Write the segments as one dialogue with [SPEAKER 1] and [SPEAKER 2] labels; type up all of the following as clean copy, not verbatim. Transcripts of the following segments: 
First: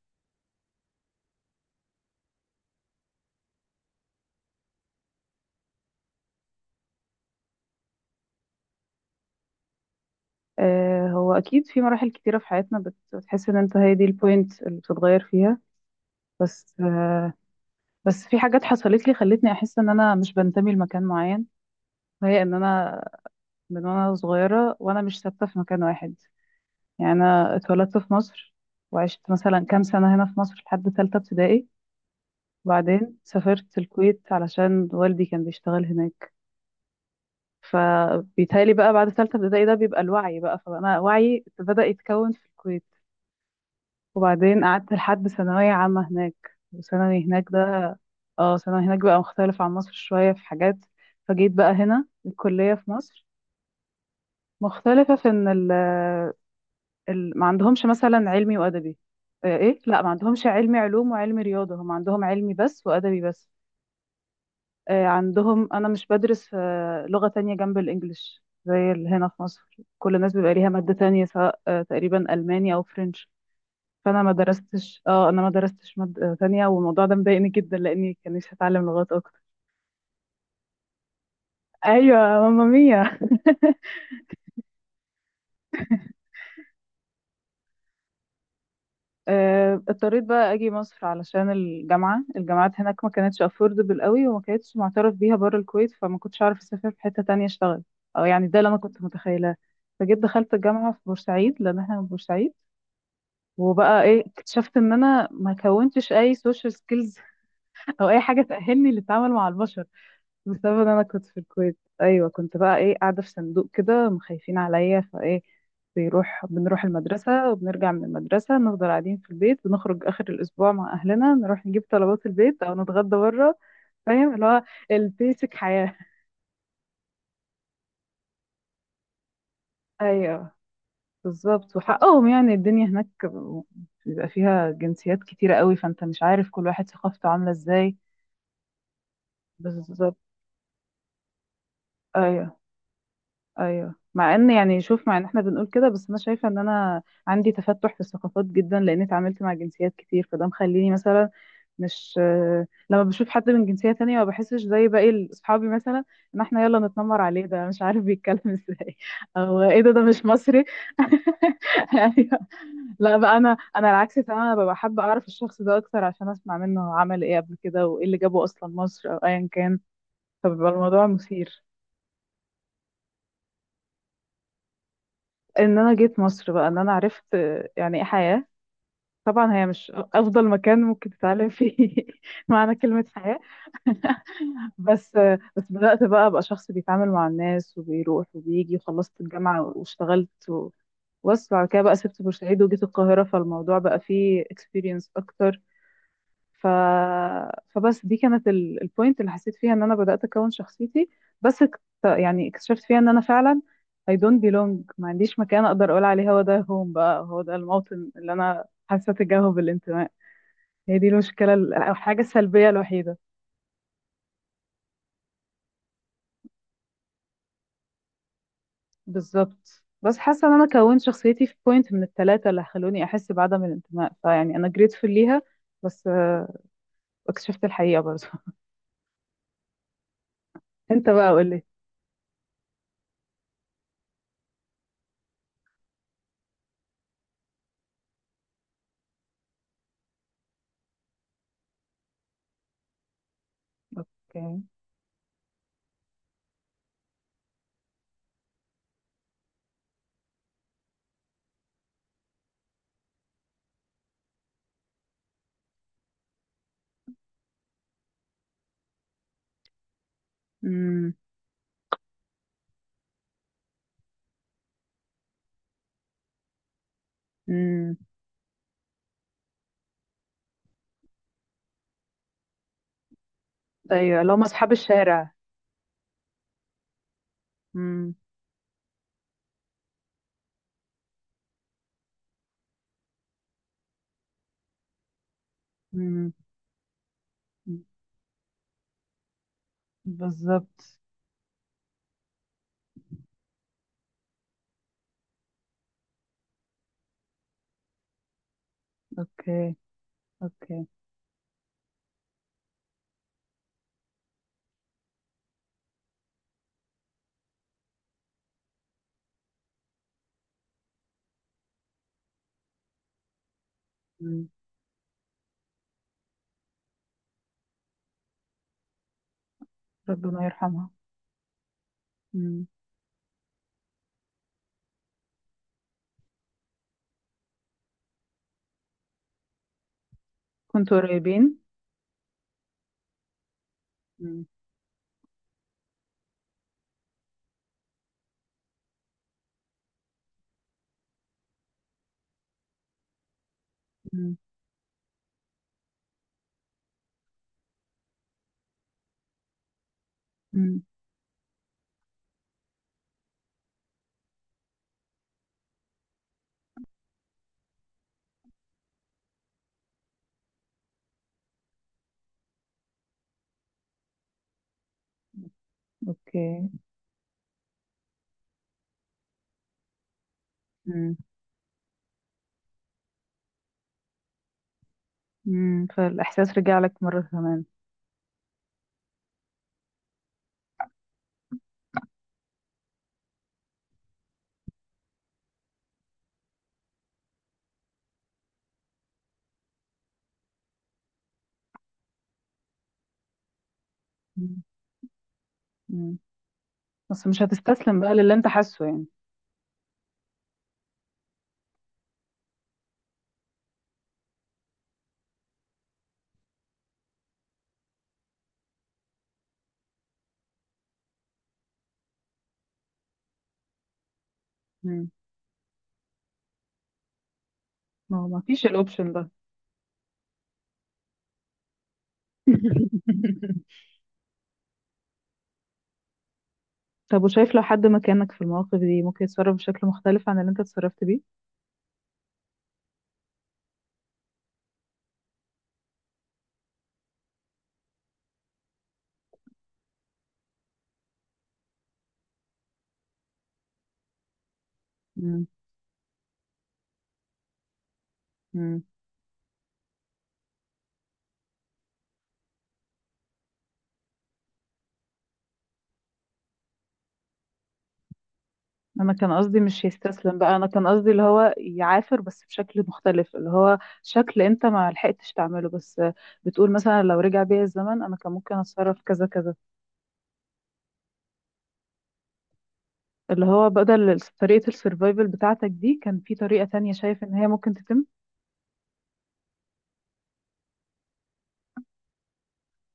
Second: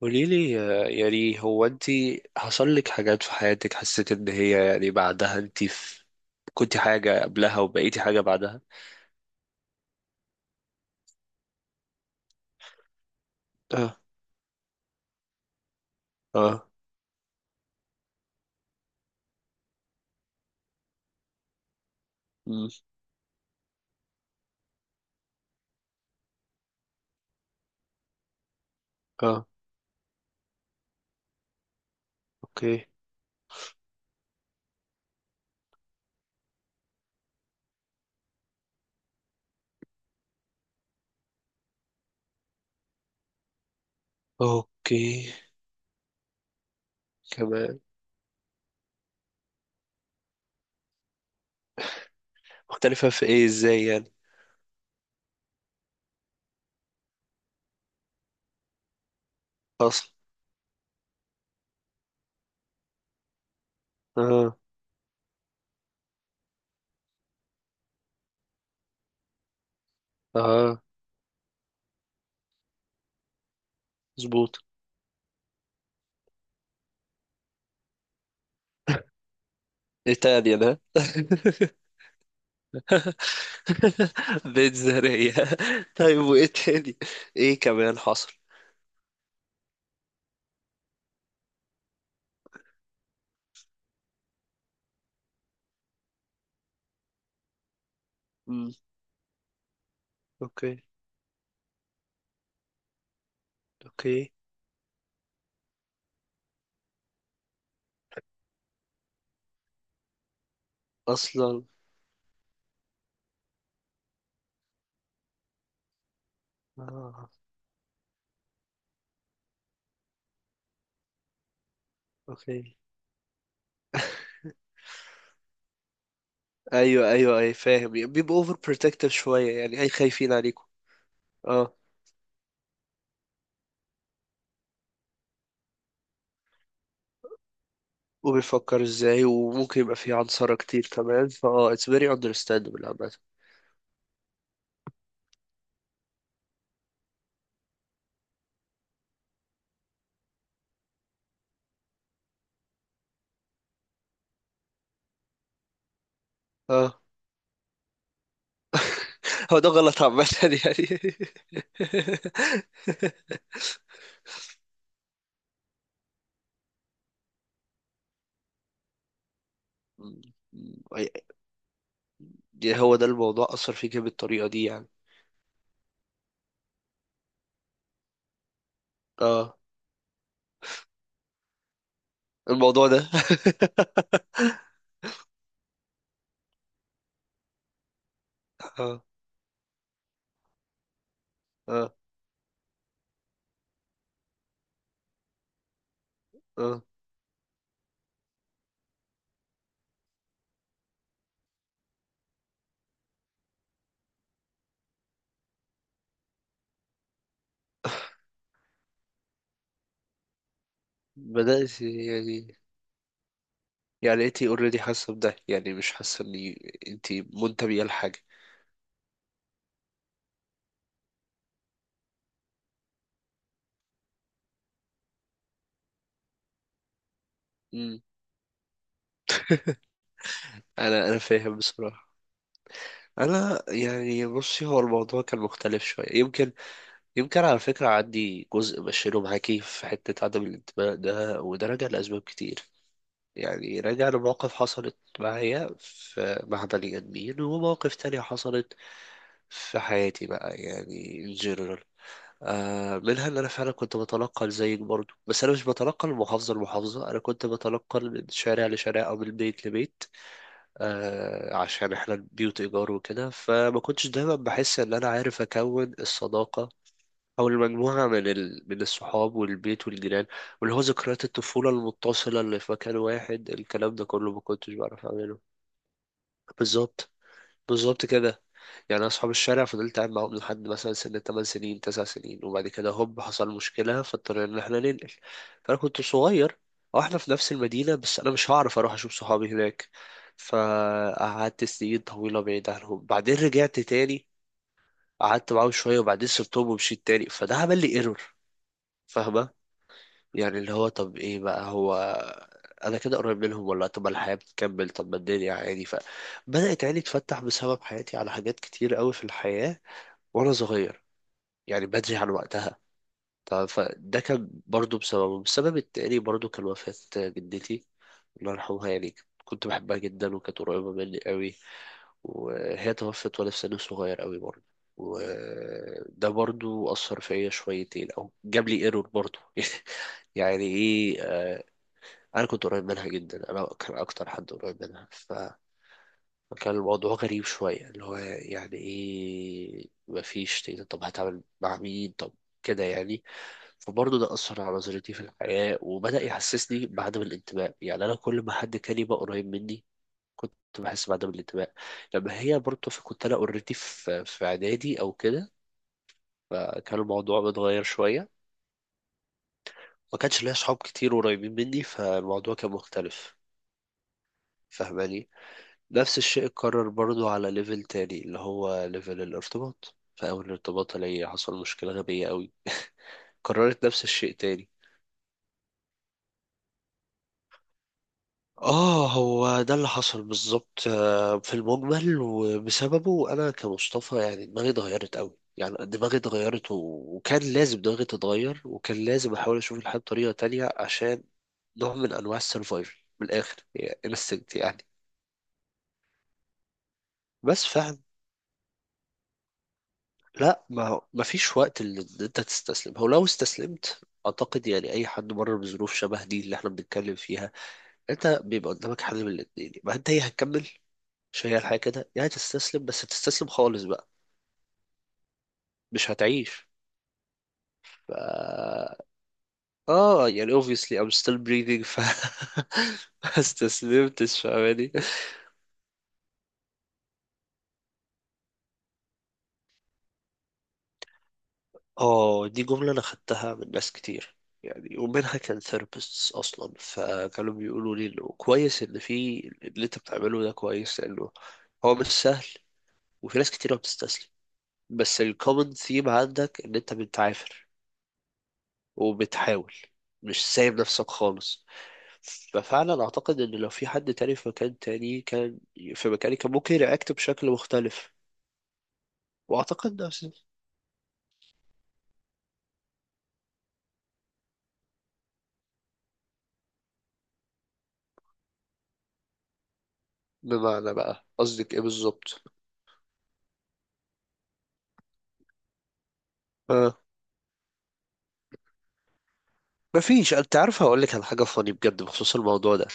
[SPEAKER 1] قولي لي، يعني هو انت حصل لك حاجات في حياتك حسيت ان هي يعني بعدها انت، في كنت حاجة قبلها وبقيتي حاجة بعدها؟
[SPEAKER 2] آه، هو اكيد في مراحل كتيره في حياتنا بتحس ان انت هي
[SPEAKER 1] اه.
[SPEAKER 2] دي البوينت اللي بتتغير فيها.
[SPEAKER 1] اه.
[SPEAKER 2] بس آه، بس في حاجات حصلت لي خلتني احس ان انا مش بنتمي لمكان معين، وهي ان
[SPEAKER 1] مم.
[SPEAKER 2] انا من وانا صغيره وانا مش ثابته في مكان واحد. يعني انا اتولدت في مصر، وعشت
[SPEAKER 1] اه.
[SPEAKER 2] مثلا كام سنه هنا في مصر لحد ثالثه ابتدائي.
[SPEAKER 1] اوكي.
[SPEAKER 2] وبعدين سافرت الكويت علشان والدي كان بيشتغل هناك. فبيتهيألي بقى بعد ثالثه ابتدائي ده بيبقى الوعي بقى، فانا وعي بدأ يتكون في الكويت. وبعدين قعدت
[SPEAKER 1] اوكي
[SPEAKER 2] لحد ثانوية عامة هناك. وثانوي هناك ده
[SPEAKER 1] كمان.
[SPEAKER 2] اه ثانوي هناك بقى مختلف عن مصر شوية في حاجات. فجيت بقى هنا الكلية في
[SPEAKER 1] مختلفة
[SPEAKER 2] مصر.
[SPEAKER 1] في ايه؟ ازاي يعني؟
[SPEAKER 2] مختلفة في ان ال ما عندهمش مثلا علمي وأدبي. ايه، لا، ما
[SPEAKER 1] اصلا.
[SPEAKER 2] عندهمش علمي علوم وعلمي رياضة، هم عندهم علمي بس وأدبي بس.
[SPEAKER 1] اه.
[SPEAKER 2] عندهم انا مش بدرس لغة تانية جنب الإنجليش زي اللي هنا في مصر. كل الناس بيبقى ليها
[SPEAKER 1] اه.
[SPEAKER 2] مادة تانية، سواء تقريبا ألماني أو فرنش. فانا ما
[SPEAKER 1] مظبوط.
[SPEAKER 2] درستش اه انا ما درستش مادة تانية، والموضوع ده مضايقني جدا لاني كانش هتعلم لغات اكتر.
[SPEAKER 1] ايه تاني انا؟
[SPEAKER 2] ايوه ماما ميا.
[SPEAKER 1] بيت زرية. طيب وايه تاني؟ ايه كمان حصل؟
[SPEAKER 2] اضطريت بقى اجي مصر علشان الجامعات هناك ما كانتش افوردبل قوي، وما كانتش معترف بيها بره الكويت، فما كنتش اعرف اسافر في حته تانية اشتغل. او يعني ده اللي
[SPEAKER 1] مم.
[SPEAKER 2] انا كنت متخيلاه. فجيت دخلت
[SPEAKER 1] اوكي.
[SPEAKER 2] الجامعه في بورسعيد، لان احنا من بورسعيد. وبقى ايه،
[SPEAKER 1] اوكي.
[SPEAKER 2] اكتشفت ان انا ما كونتش اي سوشيال سكيلز او اي حاجه تاهلني للتعامل مع البشر. بسبب ان انا كنت في
[SPEAKER 1] اصلا.
[SPEAKER 2] الكويت، ايوه، كنت بقى ايه، قاعده في صندوق كده، مخايفين عليا فايه. بنروح
[SPEAKER 1] اه.
[SPEAKER 2] المدرسه، وبنرجع من المدرسه، نفضل قاعدين في البيت. بنخرج اخر الاسبوع مع اهلنا، نروح نجيب طلبات البيت او
[SPEAKER 1] اوكي.
[SPEAKER 2] نتغدى بره. فاهم اللي هو البيسك حياه.
[SPEAKER 1] ايوه ايوه، اي فاهم، بيبقوا اوفر بروتكتيف شويه يعني، اي خايفين
[SPEAKER 2] ايوه.
[SPEAKER 1] عليكم.
[SPEAKER 2] بالظبط،
[SPEAKER 1] اه،
[SPEAKER 2] وحقهم يعني، الدنيا هناك بيبقى فيها جنسيات كتيره قوي، فانت مش عارف كل واحد ثقافته عامله ازاي.
[SPEAKER 1] وبيفكر ازاي، وممكن يبقى فيه
[SPEAKER 2] بالظبط.
[SPEAKER 1] عنصرة كتير كمان، فاه it's very
[SPEAKER 2] ايوه،
[SPEAKER 1] understandable عامة.
[SPEAKER 2] ايوه، مع ان احنا بنقول كده، بس انا شايفه ان انا عندي تفتح في الثقافات جدا، لان اتعاملت مع جنسيات كتير، فده مخليني مثلا مش، لما بشوف حد من جنسيه تانية، ما بحسش زي باقي اصحابي مثلا، ان احنا يلا
[SPEAKER 1] اه.
[SPEAKER 2] نتنمر عليه. ده مش عارف بيتكلم ازاي،
[SPEAKER 1] هو
[SPEAKER 2] او
[SPEAKER 1] ده
[SPEAKER 2] ايه ده، ده
[SPEAKER 1] غلط
[SPEAKER 2] مش
[SPEAKER 1] عامة،
[SPEAKER 2] مصري.
[SPEAKER 1] يعني.
[SPEAKER 2] ايوه. لا بقى انا العكس تماما، ببقى حابه اعرف الشخص ده اكتر، عشان اسمع منه هو عمل ايه قبل كده، وايه اللي جابه اصلا مصر او ايا كان. فبيبقى الموضوع مثير.
[SPEAKER 1] يعني هو ده الموضوع أثر فيك بالطريقة دي يعني؟
[SPEAKER 2] ان انا جيت مصر بقى، ان انا عرفت يعني ايه حياة. طبعا
[SPEAKER 1] اه.
[SPEAKER 2] هي مش افضل مكان ممكن تتعلم فيه معنى
[SPEAKER 1] الموضوع
[SPEAKER 2] كلمة
[SPEAKER 1] ده.
[SPEAKER 2] حياة. بس بس بدأت بقى ابقى شخص بيتعامل مع الناس، وبيروح وبيجي،
[SPEAKER 1] اه.
[SPEAKER 2] وخلصت الجامعة واشتغلت و... بس بعد كده
[SPEAKER 1] اه.
[SPEAKER 2] بقى سبت بورسعيد وجيت القاهرة، فالموضوع بقى فيه experience اكتر. ف...
[SPEAKER 1] اه.
[SPEAKER 2] فبس دي كانت البوينت اللي حسيت فيها ان انا بدأت اكون شخصيتي. يعني اكتشفت فيها ان انا فعلا I don't belong. ما عنديش مكان اقدر اقول عليه هو ده هوم، بقى هو ده الموطن اللي انا حاسه تجاهه بالانتماء. هي دي المشكله
[SPEAKER 1] بدأت
[SPEAKER 2] او الحاجه
[SPEAKER 1] يعني؟
[SPEAKER 2] السلبيه الوحيده.
[SPEAKER 1] يعني انتي اوريدي حاسة بده؟ يعني مش حاسة اني، انتي منتبهة لحاجة.
[SPEAKER 2] بالظبط، بس حاسه ان انا كونت شخصيتي في بوينت من الثلاثه اللي خلوني احس بعدم الانتماء، فيعني انا grateful ليها. بس اكتشفت الحقيقه برضه.
[SPEAKER 1] انا
[SPEAKER 2] انت
[SPEAKER 1] انا
[SPEAKER 2] بقى قول
[SPEAKER 1] فاهم
[SPEAKER 2] لي.
[SPEAKER 1] بصراحه. انا يعني، بصي، هو الموضوع كان مختلف شويه يمكن. يمكن على فكره عندي جزء بشيله معاكي في حته عدم الانتماء ده، وده راجع لاسباب كتير. يعني راجع
[SPEAKER 2] اوكي.
[SPEAKER 1] لمواقف حصلت معايا في، مع بني ادمين، ومواقف تانية حصلت في حياتي بقى، يعني in general. منها ان انا فعلا كنت بتنقل زيك برضو، بس انا مش بتنقل من محافظه لمحافظه، انا كنت بتنقل من شارع لشارع او من بيت لبيت.
[SPEAKER 2] امم.
[SPEAKER 1] عشان احنا البيوت ايجار وكده، فما كنتش دايما بحس ان انا عارف اكون الصداقه او المجموعه من الصحاب والبيت والجيران، واللي هو ذكريات الطفوله المتصله اللي في مكان واحد، الكلام ده
[SPEAKER 2] ايوه
[SPEAKER 1] كله
[SPEAKER 2] اللي
[SPEAKER 1] ما
[SPEAKER 2] هم
[SPEAKER 1] كنتش
[SPEAKER 2] اصحاب
[SPEAKER 1] بعرف
[SPEAKER 2] الشارع.
[SPEAKER 1] اعمله. بالظبط. بالظبط
[SPEAKER 2] امم.
[SPEAKER 1] كده، يعني. أنا أصحاب الشارع فضلت قاعد معاهم لحد مثلا سن 8 سنين 9 سنين، وبعد كده هوب حصل مشكلة فاضطرينا إن إحنا ننقل. فأنا كنت
[SPEAKER 2] امم.
[SPEAKER 1] صغير، أو إحنا في نفس المدينة بس أنا مش هعرف أروح أشوف صحابي هناك.
[SPEAKER 2] بالظبط.
[SPEAKER 1] فقعدت سنين طويلة بعيد عنهم، بعدين رجعت تاني، قعدت معاهم شوية وبعدين سبتهم ومشيت تاني، فده عمل لي ايرور. فاهمة؟
[SPEAKER 2] اوكي.
[SPEAKER 1] يعني اللي
[SPEAKER 2] اوكي.
[SPEAKER 1] هو طب إيه بقى هو، أنا كده قريب منهم ولا؟ طب ما الحياة بتكمل، طب ما الدنيا عادي. ف بدأت عيني تفتح بسبب حياتي على حاجات كتير قوي في الحياة وانا صغير، يعني بدري عن وقتها. طب فده
[SPEAKER 2] امم.
[SPEAKER 1] كان برضو بسببه. السبب التاني برضو كان وفاة جدتي، الله يرحمها، يعني كنت بحبها جدا
[SPEAKER 2] ربنا
[SPEAKER 1] وكانت
[SPEAKER 2] يرحمها.
[SPEAKER 1] قريبة مني قوي،
[SPEAKER 2] امم.
[SPEAKER 1] وهي توفت وانا في سن صغير قوي برضو. وده برضو أثر فيا شويتين، أو جاب لي ايرور برضو. يعني
[SPEAKER 2] كنتوا
[SPEAKER 1] ايه،
[SPEAKER 2] قريبين؟
[SPEAKER 1] أنا كنت قريب منها جدا، أنا كان أكتر
[SPEAKER 2] امم.
[SPEAKER 1] حد قريب منها. ف كان الموضوع غريب شوية، اللي هو يعني ايه مفيش تقدر، طب هتعمل مع مين؟ طب كده يعني. فبرضه ده
[SPEAKER 2] امم.
[SPEAKER 1] أثر على نظرتي في الحياة وبدأ يحسسني بعدم الانتماء. يعني أنا كل ما حد كان يبقى قريب مني كنت
[SPEAKER 2] امم.
[SPEAKER 1] بحس بعدم الانتماء. لما هي برضه كنت أنا أوريدي في إعدادي أو كده، فكان الموضوع متغير شوية. ما كانش ليا أصحاب كتير قريبين مني، فالموضوع كان مختلف. فاهماني؟ نفس الشيء
[SPEAKER 2] اوكي.
[SPEAKER 1] اتكرر برضو على ليفل تاني، اللي هو ليفل الارتباط. في أول ارتباط
[SPEAKER 2] امم.
[SPEAKER 1] ليا حصل مشكلة غبية قوي، كررت نفس الشيء تاني.
[SPEAKER 2] امم. فالاحساس رجع لك مره كمان؟
[SPEAKER 1] اه، هو ده اللي حصل بالظبط، في المجمل. وبسببه انا كمصطفى يعني دماغي اتغيرت قوي، يعني دماغي اتغيرت، و... وكان لازم دماغي تتغير، وكان لازم احاول اشوف الحياة بطريقة تانية، عشان نوع من انواع السرفايفل من الاخر، يعني انستنكت
[SPEAKER 2] امم.
[SPEAKER 1] يعني.
[SPEAKER 2] امم. بس مش
[SPEAKER 1] بس فعلا،
[SPEAKER 2] هتستسلم بقى للي انت حاسه يعني؟
[SPEAKER 1] لا، ما هو ما فيش وقت اللي انت تستسلم. هو لو استسلمت، اعتقد يعني اي حد مر بظروف شبه دي اللي احنا بنتكلم فيها، انت بيبقى قدامك حل من الاتنين. ما انت هي هتكمل، مش هي الحياة كده، يعني تستسلم بس تستسلم خالص بقى
[SPEAKER 2] امم.
[SPEAKER 1] مش هتعيش. ف...
[SPEAKER 2] ما هو ما فيش الاوبشن ده.
[SPEAKER 1] اه يعني obviously I'm still breathing. ف ما استسلمتش، فاهماني؟
[SPEAKER 2] طب، وشايف لو حد مكانك في المواقف دي ممكن يتصرف بشكل مختلف عن اللي انت اتصرفت بيه؟
[SPEAKER 1] اه، دي جملة أنا خدتها من ناس كتير، يعني ومنها كان ثيرابيستس أصلا، فكانوا بيقولوا لي إنه كويس، إن في اللي أنت بتعمله ده كويس، لأنه هو مش سهل، وفي ناس كتير ما بتستسلم. بس الكومن ثيم عندك إن أنت بتعافر
[SPEAKER 2] امم.
[SPEAKER 1] وبتحاول، مش سايب نفسك خالص. ففعلا أعتقد إن لو في حد تاني في مكان تاني كان، في مكاني، كان ممكن يرياكت بشكل مختلف.
[SPEAKER 2] انا كان قصدي مش
[SPEAKER 1] وأعتقد
[SPEAKER 2] يستسلم
[SPEAKER 1] نفس،
[SPEAKER 2] بقى، انا كان قصدي اللي هو يعافر بس بشكل مختلف، اللي هو شكل انت ما لحقتش تعمله، بس بتقول مثلا لو رجع بيا الزمن انا كان ممكن اتصرف كذا كذا.
[SPEAKER 1] بمعنى بقى قصدك إيه بالظبط؟
[SPEAKER 2] اللي هو بدل طريقة السرفايفل بتاعتك دي، كان في طريقة تانية
[SPEAKER 1] آه.
[SPEAKER 2] شايف ان هي ممكن تتم.
[SPEAKER 1] مفيش. انت عارف هقول لك على حاجه فاني بجد بخصوص الموضوع ده.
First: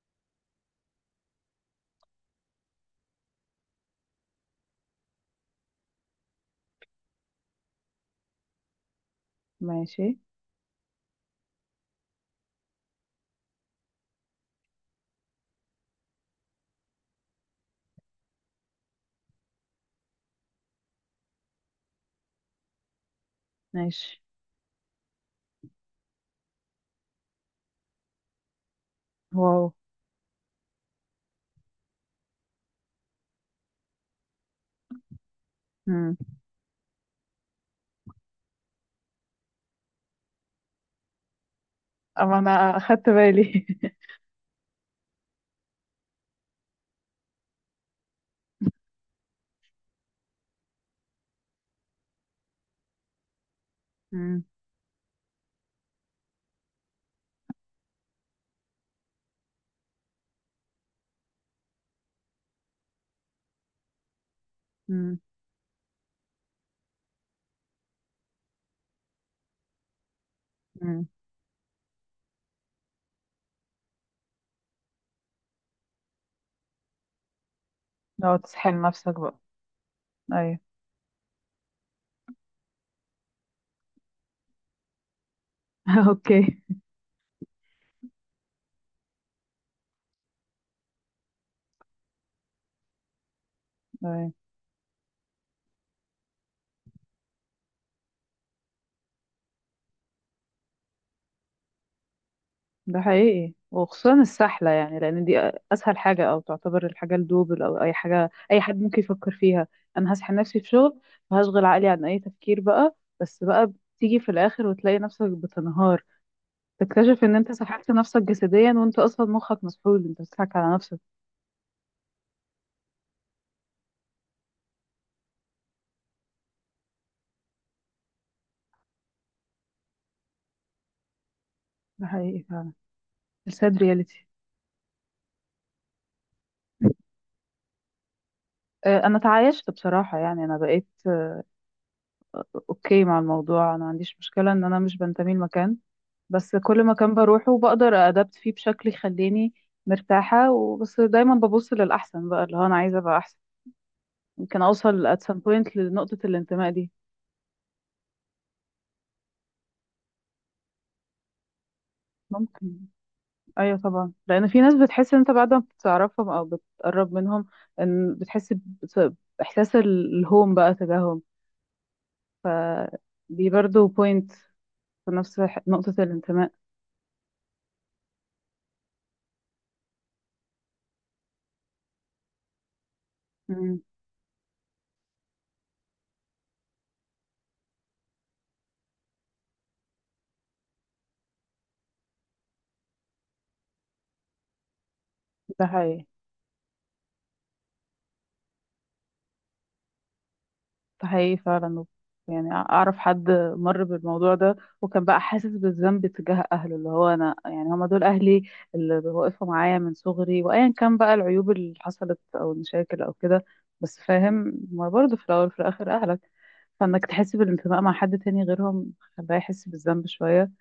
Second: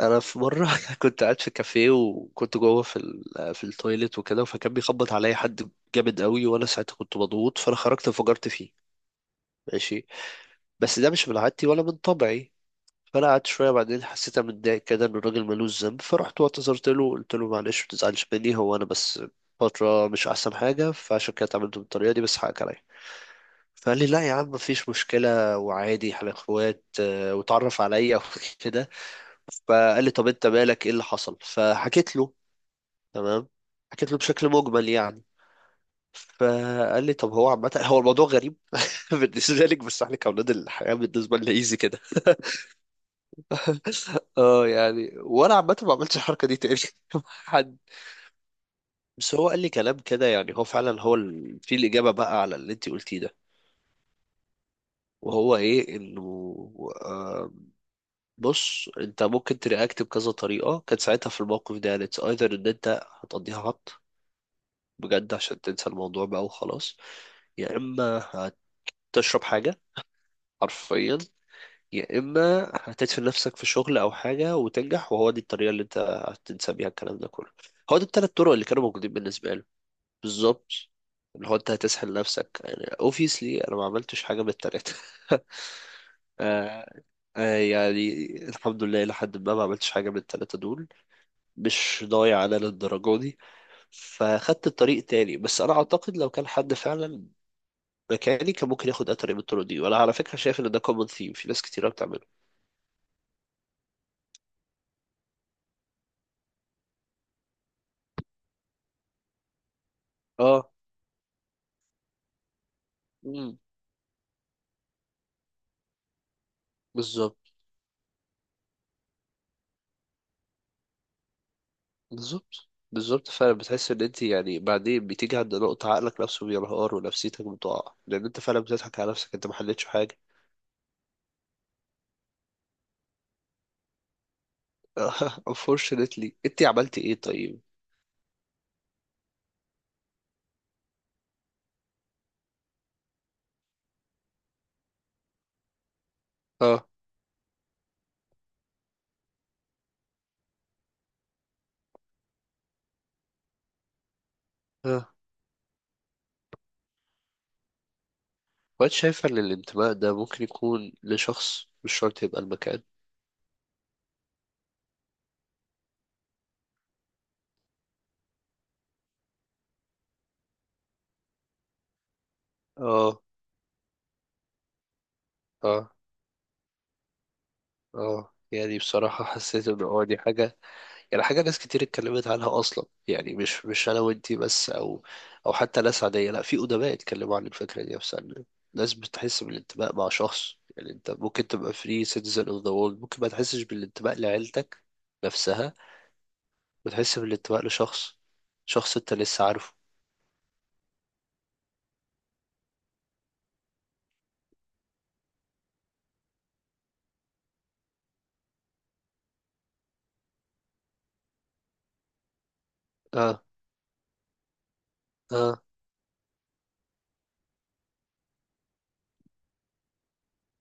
[SPEAKER 1] انا في مره كنت قاعد في كافيه، وكنت جوه في التويليت وكده، فكان بيخبط عليا حد جامد قوي، وانا ساعتها كنت مضغوط، فانا خرجت انفجرت فيه. ماشي.
[SPEAKER 2] ماشي.
[SPEAKER 1] بس ده مش من عادتي ولا من طبعي. فانا قعدت شويه، بعدين حسيت أنا متضايق كده، ان الراجل ملوش ذنب، فرحت واعتذرت له، قلت له معلش ما تزعلش مني، هو انا بس فتره مش احسن حاجه، فعشان كده اتعاملت بالطريقه دي، بس حقك عليا. فقال لي
[SPEAKER 2] ماشي.
[SPEAKER 1] لا يا عم، مفيش مشكلة وعادي، احنا اخوات، واتعرف عليا وكده.
[SPEAKER 2] واو.
[SPEAKER 1] فقال لي طب انت مالك، ايه اللي حصل؟ فحكيت له. تمام، حكيت له بشكل مجمل يعني.
[SPEAKER 2] امم.
[SPEAKER 1] فقال لي طب، هو عامة هو الموضوع غريب بالنسبة لك، بس احنا كأولاد الحياة بالنسبة لنا ايزي كده.
[SPEAKER 2] اما انا اخدت بالي.
[SPEAKER 1] اه يعني، وانا عامة ما عملتش الحركة دي تاني مع حد. بس هو قال لي كلام كده، يعني هو فعلا، هو في الإجابة بقى على اللي انت قلتيه ده،
[SPEAKER 2] امم.
[SPEAKER 1] وهو ايه، انه، آه، بص انت ممكن ترياكت بكذا طريقة كانت ساعتها في الموقف ده. يعني اتس ايذر ان انت هتقضيها هبط
[SPEAKER 2] امم.
[SPEAKER 1] بجد عشان تنسى الموضوع بقى وخلاص، يا اما هتشرب حاجة
[SPEAKER 2] امم.
[SPEAKER 1] حرفيا، يا اما هتدفن نفسك في شغل او حاجة وتنجح، وهو دي الطريقة اللي انت هتنسى بيها الكلام ده كله. هو دي
[SPEAKER 2] لو
[SPEAKER 1] التلات طرق اللي
[SPEAKER 2] تسحل
[SPEAKER 1] كانوا موجودين
[SPEAKER 2] نفسك بقى.
[SPEAKER 1] بالنسبة له.
[SPEAKER 2] ايوه.
[SPEAKER 1] بالظبط، اللي هو انت هتسحل نفسك. يعني obviously انا ما عملتش حاجة من التلاتة.
[SPEAKER 2] اوكي.
[SPEAKER 1] آه. آه يعني الحمد لله لحد ما ما عملتش حاجة من التلاتة دول، مش ضايع على للدرجة دي. فخدت الطريق تاني. بس أنا أعتقد لو كان حد فعلا مكاني، كان ممكن ياخد أي طريق من الطرق دي، وأنا على فكرة شايف إن ده كومن ثيم في ناس كتيرة بتعمله.
[SPEAKER 2] ده حقيقي، وخصوصا السحلة، يعني لأن دي أسهل حاجة، أو تعتبر الحاجة الدوبل، أو أي حاجة أي حد ممكن يفكر فيها. أنا هسحل نفسي في
[SPEAKER 1] اه.
[SPEAKER 2] شغل وهشغل عقلي عن أي تفكير بقى، بس
[SPEAKER 1] مم.
[SPEAKER 2] بقى بتيجي في الآخر وتلاقي نفسك بتنهار. تكتشف إن
[SPEAKER 1] بالظبط.
[SPEAKER 2] أنت سحلت نفسك جسديا، وأنت أصلا مخك مسحول، أنت بتضحك على نفسك.
[SPEAKER 1] بالظبط بالظبط فعلا، بتحس إن أنت يعني بعدين بتيجي عند نقطة عقلك نفسه بينهار ونفسيتك بتقع، لأن أنت فعلا بتضحك على نفسك، أنت ما حلتش حاجة.
[SPEAKER 2] ده حقيقي فعلا. الساد رياليتي.
[SPEAKER 1] unfortunately أنت عملت إيه طيب؟
[SPEAKER 2] انا تعايشت بصراحه، يعني انا بقيت اوكي مع الموضوع. انا ما عنديش مشكله ان انا مش بنتمي لمكان، بس كل
[SPEAKER 1] اه.
[SPEAKER 2] مكان بروحه بقدر أدبت فيه بشكل يخليني مرتاحة، وبس دايما ببص للأحسن بقى، اللي هو أنا عايزة أبقى أحسن، ممكن
[SPEAKER 1] اه.
[SPEAKER 2] أوصل at some point لنقطة الانتماء دي.
[SPEAKER 1] وأنت شايفة إن الانتماء ده ممكن يكون لشخص، مش شرط يبقى
[SPEAKER 2] ممكن.
[SPEAKER 1] المكان؟
[SPEAKER 2] أيوة طبعا، لأن في ناس بتحس إن أنت بعد ما بتعرفهم أو بتقرب منهم إن بتحس بإحساس الهوم بقى تجاههم.
[SPEAKER 1] اه.
[SPEAKER 2] فدي برضو point في نفس
[SPEAKER 1] اه.
[SPEAKER 2] نقطة الانتماء.
[SPEAKER 1] اه يعني بصراحة حسيت ان اه دي حاجة، يعني حاجة ناس كتير اتكلمت عنها اصلا، يعني مش
[SPEAKER 2] مم.
[SPEAKER 1] مش انا وانتي بس، او او حتى ناس عادية، لا، في ادباء اتكلموا عن الفكرة دي نفسها، إن ناس بتحس بالانتماء مع شخص. يعني انت ممكن تبقى فري citizen of the world، ممكن ما تحسش بالانتماء لعيلتك
[SPEAKER 2] ده
[SPEAKER 1] نفسها
[SPEAKER 2] حقيقي،
[SPEAKER 1] وتحس بالانتماء لشخص، شخص انت لسه عارفه.
[SPEAKER 2] ده حقيقي فعلا. يعني اعرف حد مر بالموضوع ده، وكان بقى حاسس بالذنب تجاه اهله، اللي هو انا يعني هما دول اهلي اللي واقفوا معايا من صغري، وايا كان بقى العيوب اللي حصلت او المشاكل او
[SPEAKER 1] اه.
[SPEAKER 2] كده. بس فاهم ما برضه، في الاول وفي
[SPEAKER 1] اه.
[SPEAKER 2] الاخر اهلك، فانك تحس بالانتماء مع حد تاني غيرهم خلاه يحس بالذنب شويه.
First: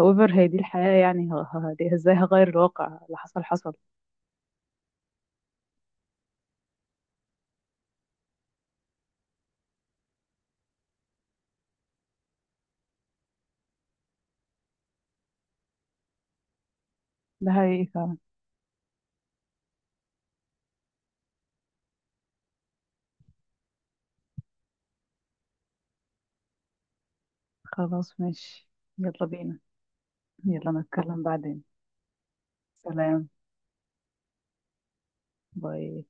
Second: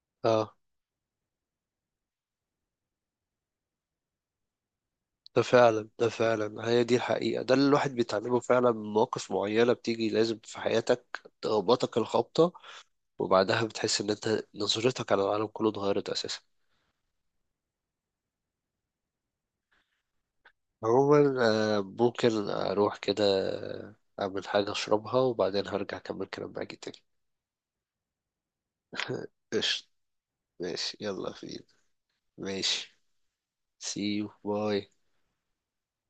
[SPEAKER 2] however هي
[SPEAKER 1] اه
[SPEAKER 2] دي الحياه يعني، دي ازاي هغير الواقع، اللي حصل حصل.
[SPEAKER 1] ده فعلا، ده فعلا هي دي الحقيقة، ده اللي الواحد بيتعلمه فعلا من مواقف معينة بتيجي لازم في حياتك تخبطك الخبطة، وبعدها بتحس ان انت نظرتك على العالم كله اتغيرت اساسا.
[SPEAKER 2] ده حقيقي فعلا.
[SPEAKER 1] عموما، ممكن اروح كده آه، اعمل حاجة اشربها، وبعدين هرجع اكمل كلام معاك تاني.
[SPEAKER 2] خلاص ماشي. يلا بينا.
[SPEAKER 1] قشطة.
[SPEAKER 2] يلا
[SPEAKER 1] ماشي،
[SPEAKER 2] نتكلم
[SPEAKER 1] يلا فين.
[SPEAKER 2] بعدين.
[SPEAKER 1] ماشي.
[SPEAKER 2] سلام.
[SPEAKER 1] see you، باي.
[SPEAKER 2] باي.